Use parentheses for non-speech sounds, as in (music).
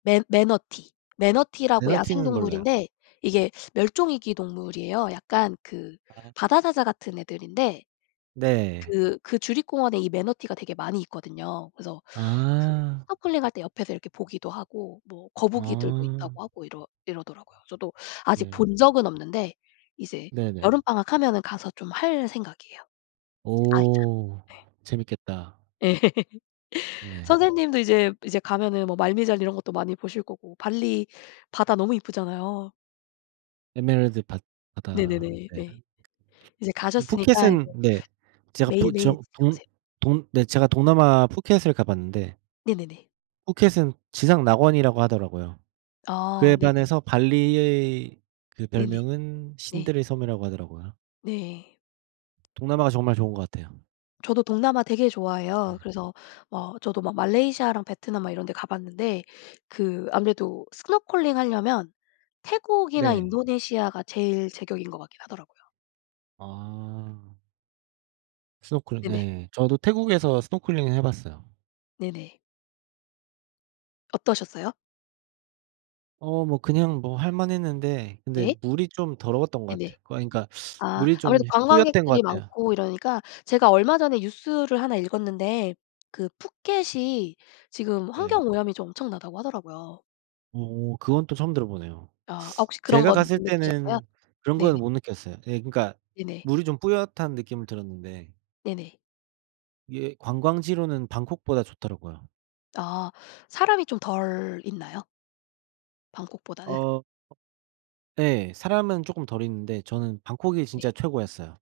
매 매너티. 매너티라고 에너티는 몰라요. 야생동물인데 이게 멸종 위기 동물이에요. 약간 그 아. 바다사자 같은 애들인데 네. 그 그 주립공원에 이 매너티가 되게 많이 있거든요. 그래서 그 아. 스노클링 할 때 옆에서 이렇게 보기도 하고 뭐 거북이들도 아. 있다고 하고 이러 이러더라고요. 저도 아직 네. 본 적은 없는데 이제 네네. 여름방학 하면은 가서 좀 할 생각이에요. 이제 아이랑. 오. 예. 재밌겠다. 예. (laughs) 예. 선생님도 이제 이제 가면은 뭐 말미잘 이런 것도 많이 보실 거고 발리 바다 너무 이쁘잖아요. 에메랄드 바 바다. 네네네. 네. 네. 이제 음 가셨으니까 푸켓은 이제 네. 제가 푸 매일매일 저 느껴 동 보세요. 동 네. 제가 동남아 푸켓을 가봤는데 네네네. 푸켓은 지상낙원이라고 하더라고요. 아. 그에 네네네. 반해서 발리의 그 네네. 별명은 네. 신들의 섬이라고 하더라고요. 네. 동남아가 정말 좋은 것 같아요. 저도 동남아 되게 네. 좋아해요. 그래서 어 저도 막 말레이시아랑 베트남 막 이런 데 가 봤는데 그 아무래도 스노클링 하려면 태국이나 네. 인도네시아가 제일 제격인 것 같긴 하더라고요. 아. 스노클링 네네. 예. 저도 태국에서 스노클링은 해 봤어요. 네네. 어떠셨어요? 어 뭐 그냥 뭐 할 만했는데 근데 네. 물이 좀 더러웠던 것 네네. 같아요. 어 그러니까 아 물이 좀 아무래도 뿌옜던 관광객들이 것 같아요. 많고 이러니까 제가 얼마 전에 뉴스를 하나 읽었는데 그 푸켓이 지금 네. 환경오염이 좀 엄청나다고 하더라고요. 어 그건 또 처음 들어보네요. 아. 아 혹시 그런 제가 건 갔을 못 느끼셨어요? 때는 그런 네네. 거는 못 느꼈어요. 예 그러니까 네네. 물이 좀 뿌옇다는 느낌은 들었는데. 네네. 예 관광지로는 방콕보다 좋더라고요. 아. 사람이 좀 덜 있나요? 어. 방콕보다는? 어. 예. 사람은 쪼끔 덜 있는데 저는 방콕이 진짜 네. 최고였어요.